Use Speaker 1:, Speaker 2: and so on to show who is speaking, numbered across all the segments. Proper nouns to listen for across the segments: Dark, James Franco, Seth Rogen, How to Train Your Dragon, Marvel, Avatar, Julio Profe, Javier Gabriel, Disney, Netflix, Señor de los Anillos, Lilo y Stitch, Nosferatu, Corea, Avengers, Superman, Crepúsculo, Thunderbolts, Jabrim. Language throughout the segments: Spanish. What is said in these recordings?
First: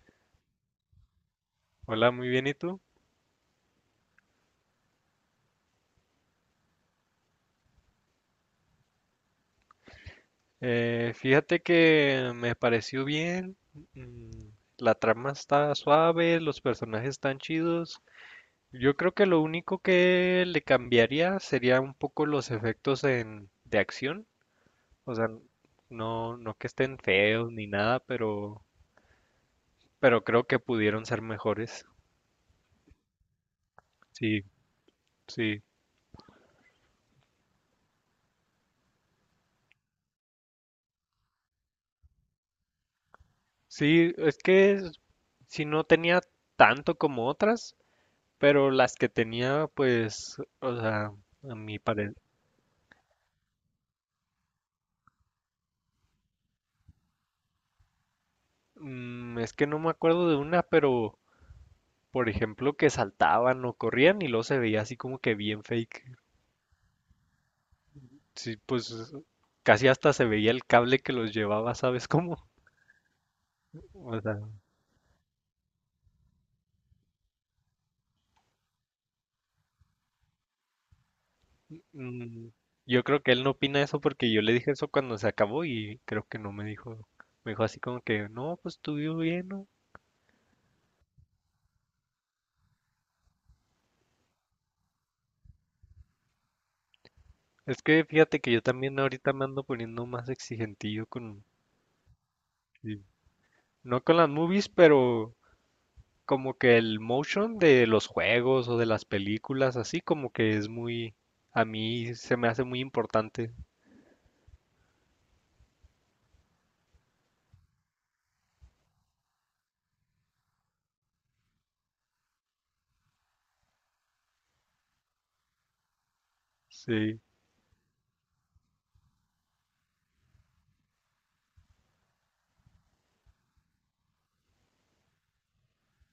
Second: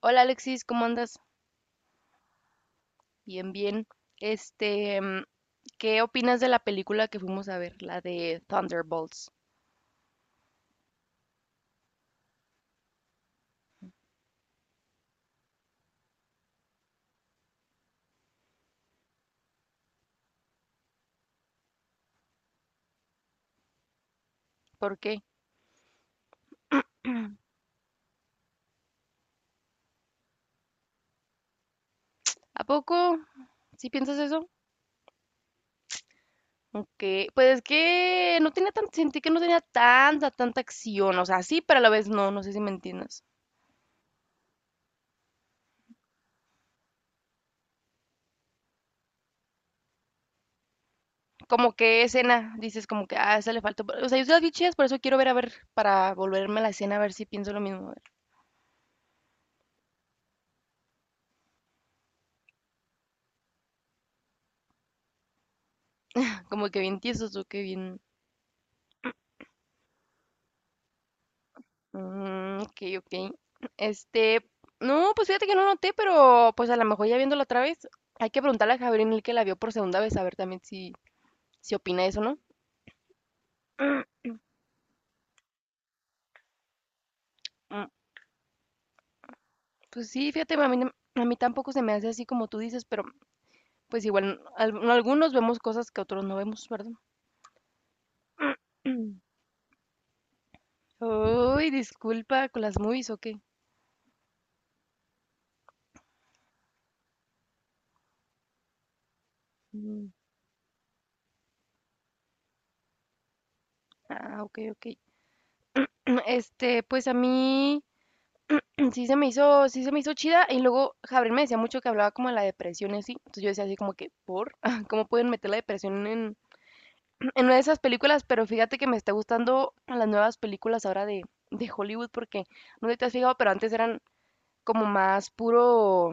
Speaker 1: Hola Alexis, ¿cómo andas?
Speaker 2: Hola, muy bien, ¿y tú?
Speaker 1: Bien, bien. Este, mm, ¿Qué opinas de la película que fuimos a ver, la de Thunderbolts?
Speaker 2: Fíjate que me pareció bien, mm, la trama está suave, los personajes están chidos. Yo creo que lo único que le cambiaría sería un poco los efectos de acción,
Speaker 1: ¿Por
Speaker 2: o
Speaker 1: qué?
Speaker 2: sea, no, no que estén feos ni nada, pero creo que pudieron ser mejores.
Speaker 1: ¿A poco? ¿Sí piensas
Speaker 2: Sí,
Speaker 1: eso?
Speaker 2: sí,
Speaker 1: Aunque, pues es que no tenía tan, sentí que no tenía tanta acción, o sea, sí, pero a la vez no, no sé si me entiendes.
Speaker 2: sí, es que si no tenía tanto como otras, pero las que tenía, pues, o sea, a
Speaker 1: Como
Speaker 2: mi
Speaker 1: que
Speaker 2: parecer,
Speaker 1: escena, dices como que, ah, esa le falta, o sea, yo sí las vi chidas, por eso quiero ver a ver, para volverme a la escena a ver si pienso lo mismo, a ver.
Speaker 2: es que no me acuerdo de una, pero, por ejemplo, que saltaban o corrían y luego se veía así como que bien fake.
Speaker 1: Como que bien tiesos o que bien,
Speaker 2: Sí, pues, casi hasta se veía el cable que los llevaba, ¿sabes cómo?
Speaker 1: mm, ok, ok.
Speaker 2: O sea,
Speaker 1: Este, no, pues fíjate que no noté, pero pues a lo mejor ya viéndolo otra vez, hay que preguntarle a Javier Gabriel que la vio por segunda vez, a ver también si, si opina eso, ¿no?
Speaker 2: mm, yo creo que él no opina eso
Speaker 1: Mm,
Speaker 2: porque yo le dije eso cuando se acabó y creo que no me dijo, me dijo así
Speaker 1: mm.
Speaker 2: como que, no, pues estuvo bien, ¿no?
Speaker 1: Pues sí, fíjate, a mí, a mí tampoco se me hace así como tú dices, pero pues igual algunos vemos cosas que otros no vemos, ¿verdad?
Speaker 2: Es que fíjate que yo también ahorita me ando poniendo más exigentillo
Speaker 1: Uy, disculpa, con las movies o qué.
Speaker 2: no con las movies, pero como que el motion de los juegos o de las películas, así
Speaker 1: Mm.
Speaker 2: como que es muy, a mí se me hace muy importante.
Speaker 1: Ah, ok, ok. Pues a mí, sí se me hizo chida y luego Javier me decía mucho que hablaba como de la depresión y así, entonces yo decía así como que, ¿por? ¿Cómo pueden meter la depresión en,
Speaker 2: Sí,
Speaker 1: en una de esas películas? Pero fíjate que me está gustando las nuevas películas ahora de Hollywood porque, no sé si te has fijado, pero antes eran como más puro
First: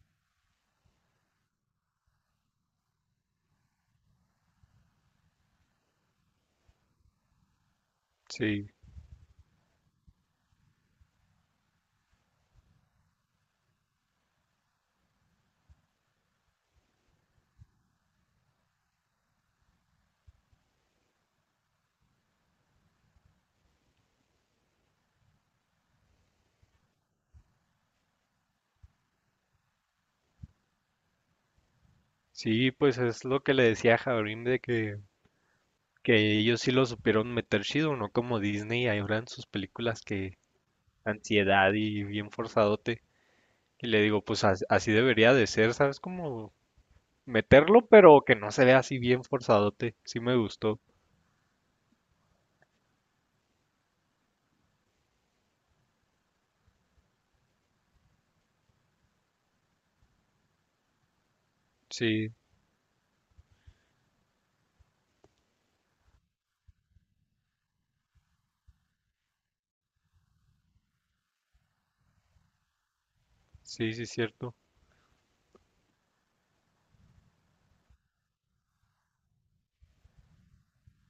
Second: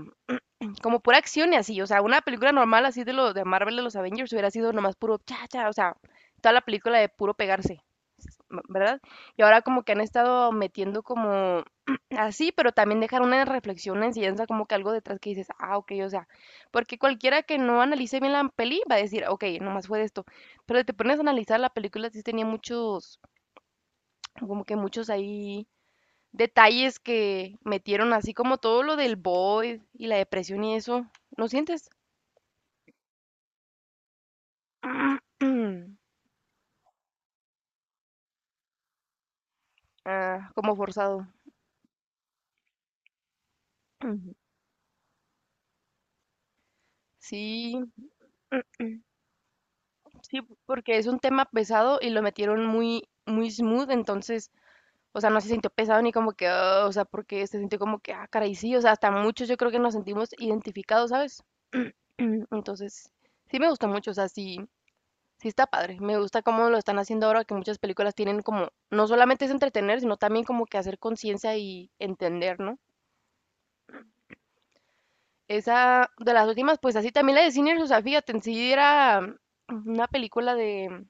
Speaker 1: como pura acción y así. O sea, una película normal así de lo de Marvel de los Avengers hubiera sido nomás puro cha cha, o sea, toda la película de puro pegarse,
Speaker 2: sí,
Speaker 1: ¿verdad? Y ahora como que han estado metiendo como así, pero también dejar una reflexión, una enseñanza como que algo detrás que dices, ah, ok, o sea, porque cualquiera que no analice bien la peli va a decir, ok, nomás fue de esto. Pero si te pones a analizar la película, sí tenía muchos, como que muchos ahí detalles que metieron así como todo lo del boy y la depresión y eso. ¿No sientes?
Speaker 2: sí, pues es lo que le decía a Jabrim de que ellos sí lo supieron meter chido, no como Disney ahora en sus películas que
Speaker 1: Ah, como forzado.
Speaker 2: ansiedad y bien forzadote. Y le digo,
Speaker 1: Ujú.
Speaker 2: pues así debería de ser, ¿sabes? Como
Speaker 1: Sí,
Speaker 2: meterlo, pero que no se vea así bien forzadote. Sí me
Speaker 1: sí,
Speaker 2: gustó.
Speaker 1: porque es un tema pesado y lo metieron muy, muy smooth, entonces, o sea, no se sintió pesado ni como que, "Ah", o sea, porque se sintió como que, ah, caray, sí, o sea, hasta muchos yo creo que nos sentimos identificados, ¿sabes?
Speaker 2: Sí,
Speaker 1: Entonces, sí me gusta mucho, o sea, sí, sí está padre. Me gusta cómo lo están haciendo ahora, que muchas películas tienen como, no solamente es entretener, sino también como que hacer conciencia y entender, ¿no?
Speaker 2: sí, sí, es cierto.
Speaker 1: Esa de las últimas, pues así también la de Cine sea fíjate, en sí era una película de,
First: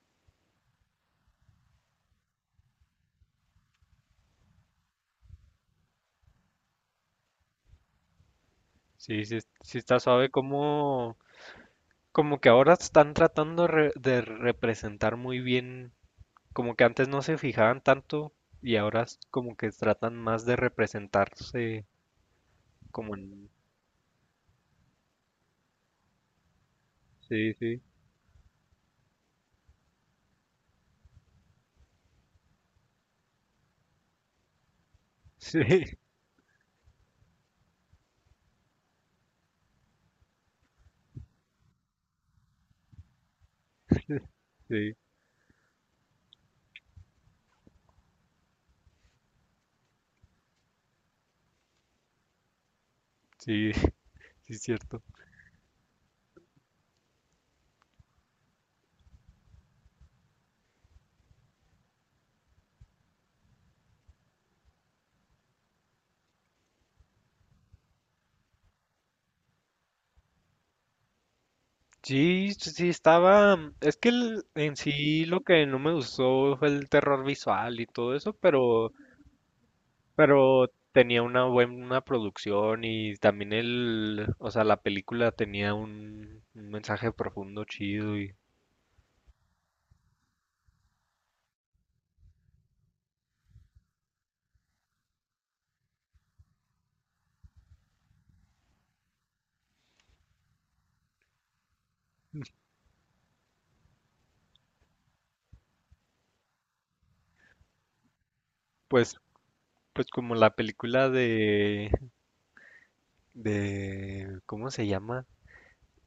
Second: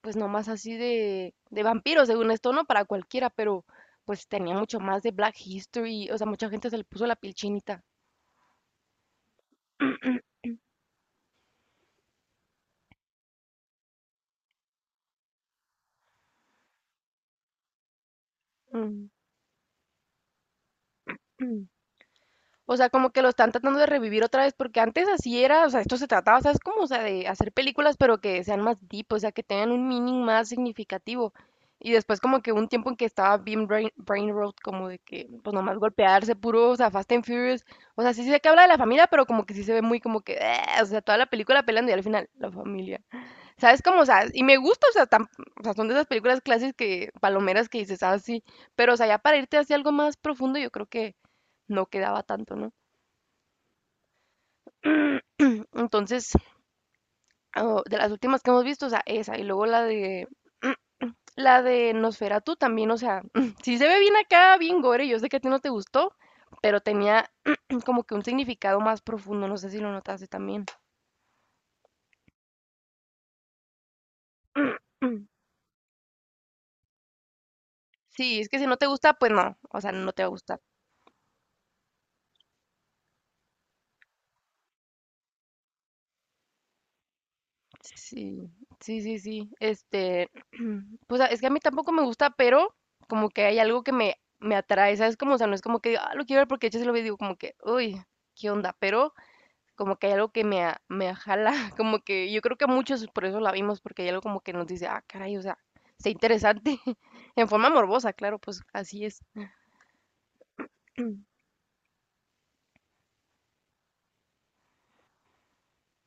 Speaker 1: pues nomás así de vampiros, según esto, no para cualquiera, pero pues tenía mucho más de Black History, o sea, mucha gente se le puso la piel chinita.
Speaker 2: Sí, sí, sí está suave como, como que ahora están tratando de representar muy bien, como que antes no se fijaban tanto y ahora es como que tratan más de representarse
Speaker 1: O sea, como
Speaker 2: como
Speaker 1: que lo
Speaker 2: en...
Speaker 1: están tratando de revivir otra vez, porque antes así era, o sea, esto se trataba, ¿sabes? Como, o sea, de hacer
Speaker 2: Sí, sí,
Speaker 1: películas, pero que sean más deep, o sea, que tengan un meaning más significativo. Y después como que hubo un tiempo en que estaba bien brain rot, como de que, pues
Speaker 2: sí,
Speaker 1: nomás golpearse, puro, o sea, Fast and Furious. O sea, sí sé que habla de la familia, pero como que sí se ve muy como que, "Ah", o sea, toda la película peleando y al final, la familia. ¿Sabes? Como, o sea, y me gusta, o
Speaker 2: sí,
Speaker 1: sea, o sea, son de esas películas clásicas que, palomeras que dices, ah, sí. Pero, o sea, ya para irte hacia algo más profundo, yo creo que no quedaba tanto, ¿no?
Speaker 2: sí, sí, es cierto.
Speaker 1: Entonces, oh, de las últimas que hemos visto, o sea, esa, y luego la de la de Nosferatu también, o sea, sí se ve bien acá, bien gore, yo sé que a ti no te gustó, pero tenía como que un significado más profundo, no sé si lo notaste también.
Speaker 2: Sí, sí estaba, es que en sí lo que no me gustó fue el terror visual y todo eso,
Speaker 1: Sí, es que si no te
Speaker 2: pero
Speaker 1: gusta, pues no, o sea, no te va a gustar.
Speaker 2: Pero tenía una buena producción y también el, o sea, la película tenía un mensaje profundo chido y
Speaker 1: Sí, sí, sí, sí. Pues a- es que a mí tampoco me gusta, pero como que hay algo que me atrae, ¿sabes? Como, o sea, no es como que digo, ah, lo quiero ver porque yo se lo veo y digo como que, uy, ¿qué onda? Pero como que hay algo que me jala, como que yo creo que muchos por eso la vimos, porque hay algo como que nos dice: "Ah, caray, o sea, está interesante". En forma morbosa, claro, pues así
Speaker 2: pues,
Speaker 1: es.
Speaker 2: pues como la película de, ¿cómo se llama?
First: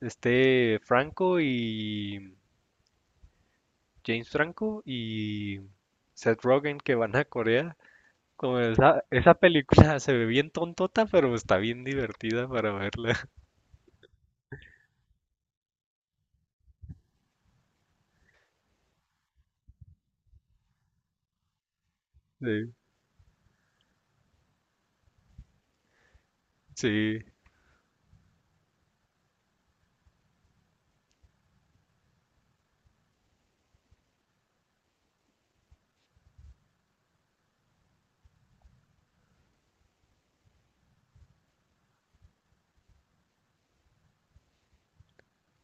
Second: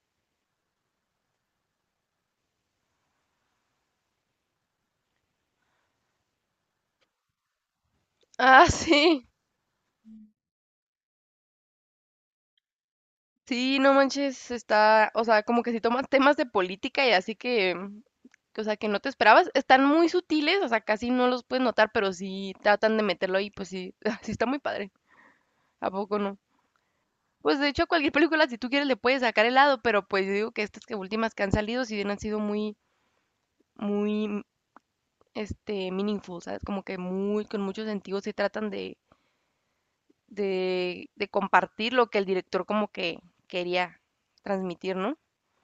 Speaker 2: Este Franco y James Franco y Seth Rogen que van a Corea. Como
Speaker 1: Ah, sí,
Speaker 2: esa película se ve bien tontota, pero está bien divertida para verla.
Speaker 1: sí, no manches, está o sea, como que si toman temas de política y así que o sea, que no te esperabas. Están muy sutiles, o sea, casi no los puedes notar, pero sí
Speaker 2: Sí,
Speaker 1: tratan de meterlo ahí, pues sí, sí está muy padre, ¿a poco no?
Speaker 2: sí.
Speaker 1: Pues, de hecho, a cualquier película, si tú quieres, le puedes sacar el lado, pero, pues, yo digo que estas que últimas que han salido, sí bien han sido muy muy, meaningful, ¿sabes? Como que muy, con mucho sentido, se tratan de, de compartir lo que el director como que quería transmitir, ¿no?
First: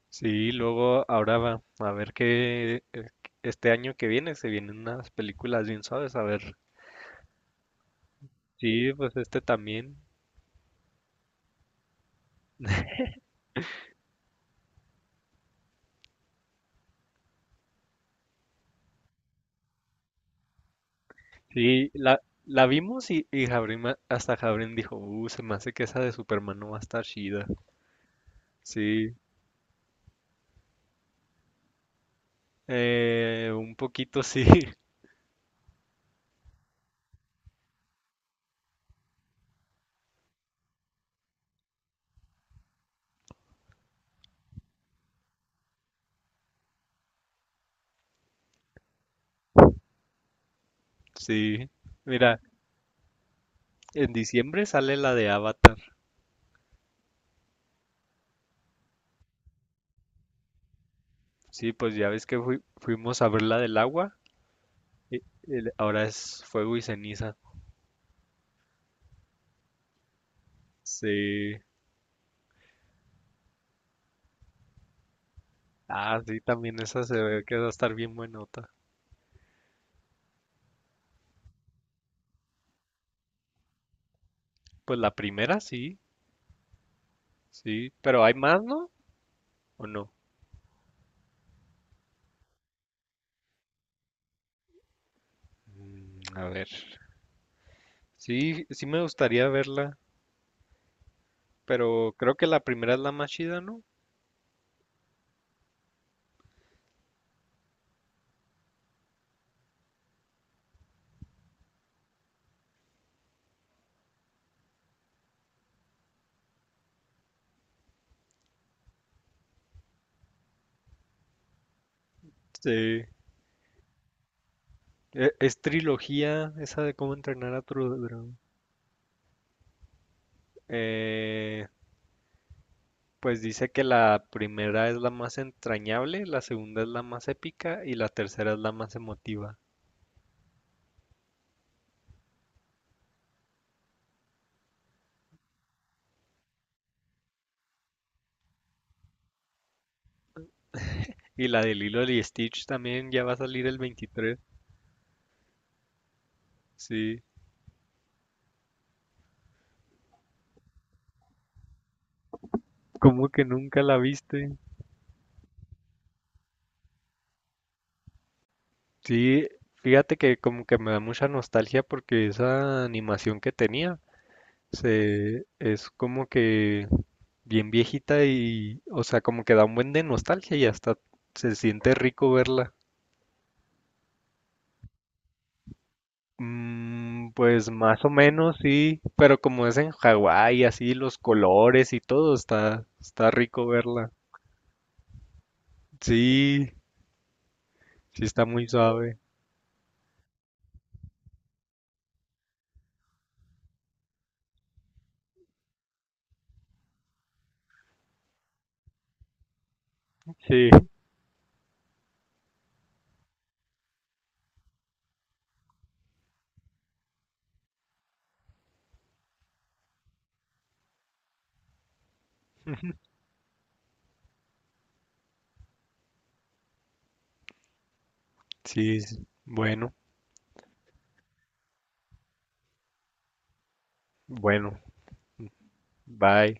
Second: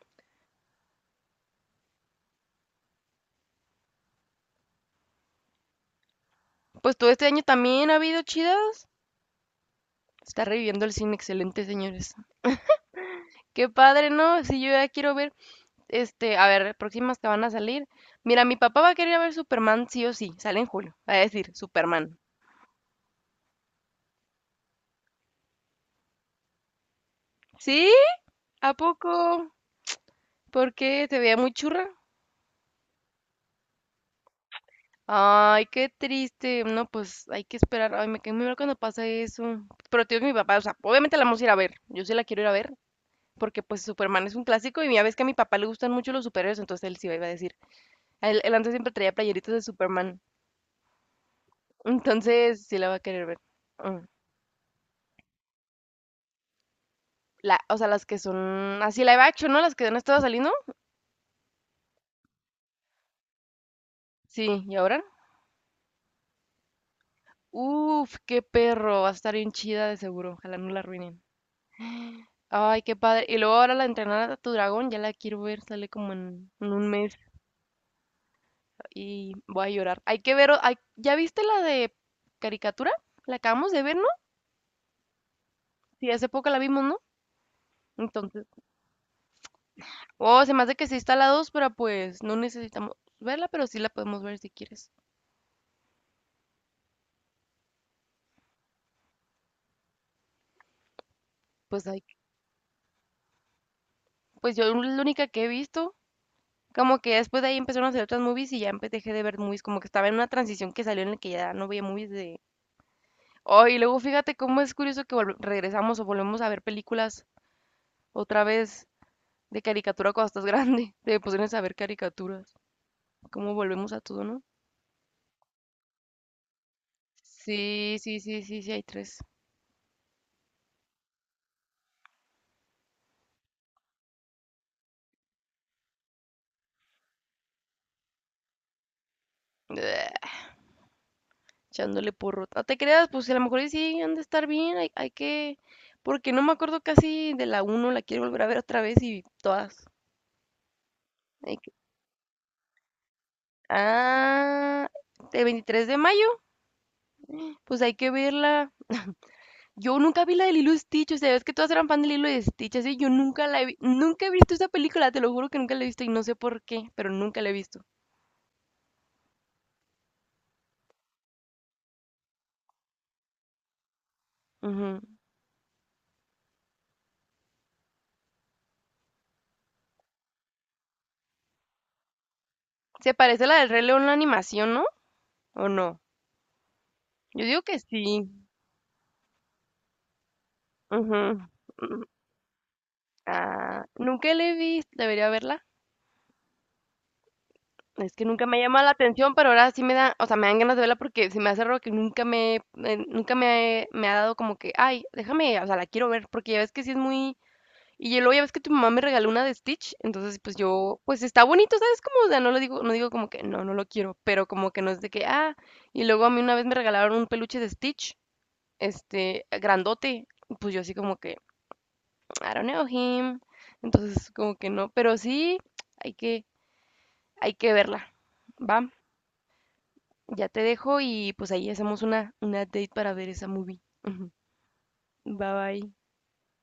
Speaker 2: Sí, luego ahora va a ver que este año que viene se vienen unas películas bien suaves, a ver.
Speaker 1: Pues todo este año también ha habido chidas.
Speaker 2: Sí, pues este también.
Speaker 1: Está reviviendo el cine, excelente, señores. Qué padre, ¿no? Si yo ya quiero ver, a ver, próximas que van a salir. Mira, mi papá va a querer ver Superman sí o sí. Sale en julio. Va a decir,
Speaker 2: Sí,
Speaker 1: Superman.
Speaker 2: la vimos y Jabrín hasta Jabrín dijo, se me hace que esa de Superman no va a estar chida.
Speaker 1: ¿Sí? ¿A
Speaker 2: Sí,
Speaker 1: poco? ¿Por qué? ¿Se veía muy churra?
Speaker 2: un poquito sí,
Speaker 1: Ay, qué triste. No, pues hay que esperar. Ay, me quedé muy mal cuando pasa eso. Pero tío, es mi papá, o sea, obviamente la vamos a ir a ver. Yo sí la quiero ir a ver. Porque pues Superman es un clásico y ya ves que a mi papá le gustan mucho los superhéroes, entonces él sí iba a decir. Él antes siempre traía playeritas de Superman.
Speaker 2: sí. Mira,
Speaker 1: Entonces sí la va a querer ver. Mm.
Speaker 2: en diciembre sale la de Avatar.
Speaker 1: La, o sea, las que son así live action, ¿no? Las que no estaba saliendo.
Speaker 2: Sí, pues ya ves que fuimos a ver la del agua.
Speaker 1: Sí, ¿y ahora?
Speaker 2: y- y ahora es fuego y ceniza.
Speaker 1: Uf, qué perro. Va a estar bien chida de seguro. Ojalá no la arruinen.
Speaker 2: Sí.
Speaker 1: Ay, qué padre. Y luego ahora la entrenar a tu dragón, ya la quiero ver, sale como
Speaker 2: Ah, sí,
Speaker 1: en
Speaker 2: también
Speaker 1: un
Speaker 2: esa
Speaker 1: mes
Speaker 2: se ve que va a estar bien buenota.
Speaker 1: y voy a llorar. Hay que ver, o- hay- ¿ya viste la de caricatura? La acabamos de ver, ¿no?
Speaker 2: Pues la primera sí,
Speaker 1: Sí, hace poco la vimos, ¿no?
Speaker 2: sí, pero hay
Speaker 1: Entonces,
Speaker 2: más, ¿no? ¿O no?
Speaker 1: oh, se me hace que sí está la dos, pero pues no necesitamos verla, pero sí la podemos ver si quieres.
Speaker 2: Mm, a ver. Sí, sí me gustaría verla,
Speaker 1: Pues hay,
Speaker 2: pero creo que la primera es la más chida, ¿no?
Speaker 1: pues yo la única que he visto, como que después de ahí empezaron a hacer otras movies y ya dejé de ver movies, como que estaba en una transición que salió en la que ya no veía movies de... Oh, y luego fíjate cómo es curioso que regresamos o volvemos a ver películas otra vez de caricatura cuando estás grande. Te pusieron a ver caricaturas.
Speaker 2: Sí.
Speaker 1: ¿Cómo volvemos a todo, no?
Speaker 2: Es trilogía esa de cómo entrenar a tu
Speaker 1: Sí, sí,
Speaker 2: dragón.
Speaker 1: sí, sí, sí, hay tres.
Speaker 2: Eh, pues dice que la primera es la más entrañable, la segunda es la más épica y la tercera es la más emotiva.
Speaker 1: Bleh, echándole porro. No te creas, pues si a lo mejor y sí han de estar bien. Hay que. Porque no me acuerdo casi de la uno la quiero volver a ver otra vez y todas.
Speaker 2: Y
Speaker 1: Hay
Speaker 2: la
Speaker 1: que-
Speaker 2: de Lilo y Stitch también ya va a salir el 23.
Speaker 1: Ah, de 23 de mayo,
Speaker 2: Sí.
Speaker 1: pues hay que verla. Yo nunca vi la de Lilo y Stitch, o sea, es que todas eran fan de Lilo y Stitch, así yo
Speaker 2: ¿Cómo que
Speaker 1: nunca la he
Speaker 2: nunca la
Speaker 1: nunca he visto
Speaker 2: viste?
Speaker 1: esa película, te lo juro que nunca la he visto y no sé por qué, pero nunca la he visto.
Speaker 2: Sí, fíjate que como que me da mucha nostalgia porque esa animación que tenía
Speaker 1: Ujú.
Speaker 2: se es como que bien viejita y, o sea, como que da un buen de nostalgia y hasta se siente rico verla.
Speaker 1: Se parece a la del Rey León la animación, ¿no? ¿O no?
Speaker 2: Mm,
Speaker 1: Yo digo
Speaker 2: pues
Speaker 1: que sí.
Speaker 2: más o menos sí, pero como es en Hawái, así los
Speaker 1: Ujú.
Speaker 2: colores
Speaker 1: Mm.
Speaker 2: y todo, está, está rico
Speaker 1: Ah,
Speaker 2: verla.
Speaker 1: nunca la he visto. Debería verla.
Speaker 2: Sí,
Speaker 1: Es que
Speaker 2: sí
Speaker 1: nunca
Speaker 2: está
Speaker 1: me
Speaker 2: muy
Speaker 1: llama la
Speaker 2: suave.
Speaker 1: atención, pero ahora sí me da, o sea, me dan ganas de verla porque se me hace raro que nunca me, nunca me ha dado como que, ay, déjame, o sea, la quiero ver, porque ya ves que sí es muy, y ya luego ya ves que tu mamá me regaló una de Stitch, entonces pues
Speaker 2: Sí,
Speaker 1: yo, pues está bonito, ¿sabes? Como, o sea, no lo digo, no digo como que, no, no lo quiero, pero como que no es de que, ah, y luego a mí una vez me regalaron un peluche de Stitch, grandote. Pues yo así como que, I don't know him. Entonces como que no, pero sí, hay que, hay que verla. Va,
Speaker 2: sí, bueno,
Speaker 1: ya te dejo y pues ahí hacemos una date para ver esa movie. Ujú.
Speaker 2: bueno,
Speaker 1: Bye bye.
Speaker 2: bye.